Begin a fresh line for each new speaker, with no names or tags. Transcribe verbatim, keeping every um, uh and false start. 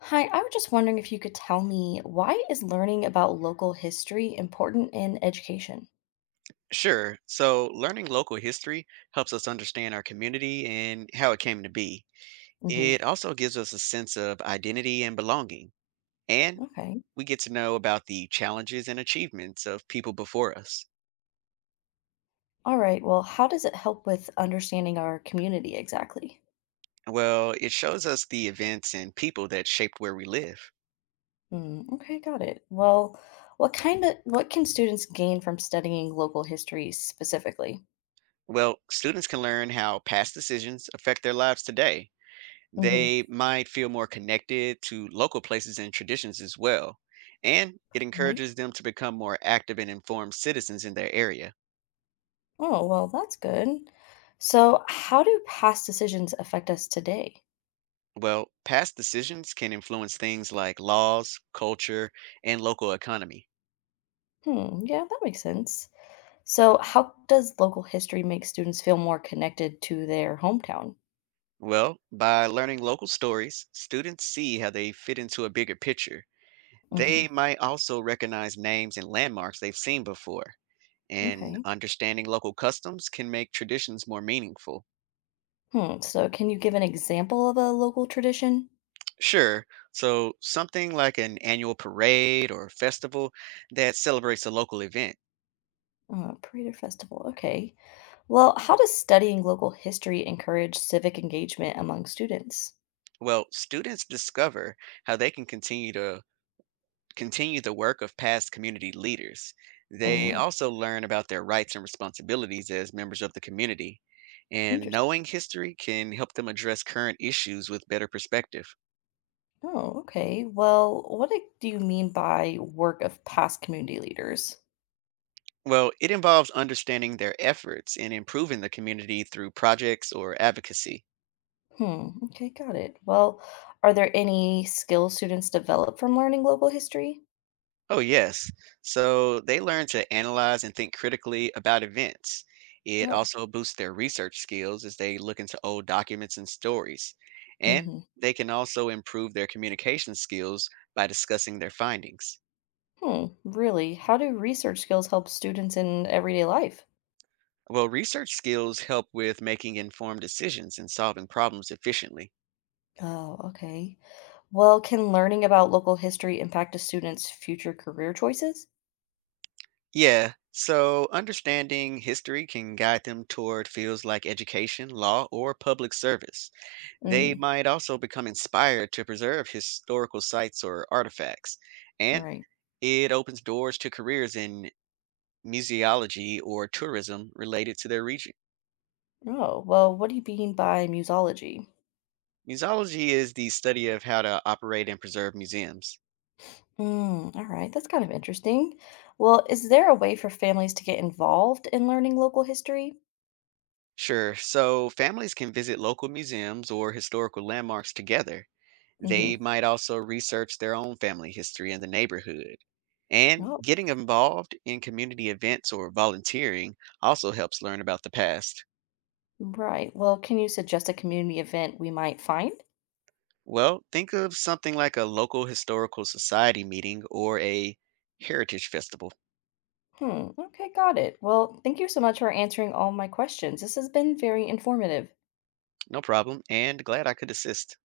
Hi, I was just wondering if you could tell me, why is learning about local history important in education?
Sure. So, learning local history helps us understand our community and how it came to be.
Hmm.
It also gives us a sense of identity and belonging, and
Okay.
we get to know about the challenges and achievements of people before us.
All right. Well, how does it help with understanding our community exactly?
Well, it shows us the events and people that shaped where we live.
Mm, okay, got it. Well, what kind of what can students gain from studying local history specifically?
Well, students can learn how past decisions affect their lives today.
Hmm.
They might feel more connected to local places and traditions as well. And it
Right.
encourages them to become more active and informed citizens in their area.
Oh, well, that's good. So, how do past decisions affect us today?
Well, past decisions can influence things like laws, culture, and local economy.
Hmm, yeah, that makes sense. So, how does local history make students feel more connected to their hometown?
Well, by learning local stories, students see how they fit into a bigger picture.
Hmm.
They might also recognize names and landmarks they've seen before, and
Okay.
understanding local customs can make traditions more meaningful.
Hmm. So, can you give an example of a local tradition?
Sure. So, something like an annual parade or festival that celebrates a local event.
Uh, parade or festival. Okay. Well, how does studying local history encourage civic engagement among students?
Well, students discover how they can continue to continue the work of past community leaders. They
Mm,
also learn about their rights and responsibilities as members of the community. And
interesting.
knowing history can help them address current issues with better perspective.
Oh, okay. Well, what e- do you mean by work of past community leaders?
Well, it involves understanding their efforts in improving the community through projects or advocacy.
Hmm. Okay, got it. Well, are there any skills students develop from learning local history?
Oh, yes. So they learn to analyze and think critically about events. It
Oh.
also boosts their research skills as they look into old documents and stories. And
Hmm.
they can also improve their communication skills by discussing their findings.
Hmm, really? How do research skills help students in everyday life?
Well, research skills help with making informed decisions and solving problems efficiently.
Oh, okay. Well, can learning about local history impact a student's future career choices?
Yeah, so understanding history can guide them toward fields like education, law, or public service. They
Mm,
might also become inspired to preserve historical sites or artifacts, and
right.
it opens doors to careers in museology or tourism related to their region.
Oh, well, what do you mean by musology?
Museology is the study of how to operate and preserve museums.
Mm, all right, that's kind of interesting. Well, is there a way for families to get involved in learning local history?
Sure, so families can visit local museums or historical landmarks together. They
Mm-hmm.
might also research their own family history in the neighborhood. And
Oh,
getting involved in community events or volunteering also helps learn about the past.
right. Well, can you suggest a community event we might find?
Well, think of something like a local historical society meeting or a heritage festival.
Hmm. Okay, got it. Well, thank you so much for answering all my questions. This has been very informative.
No problem, and glad I could assist.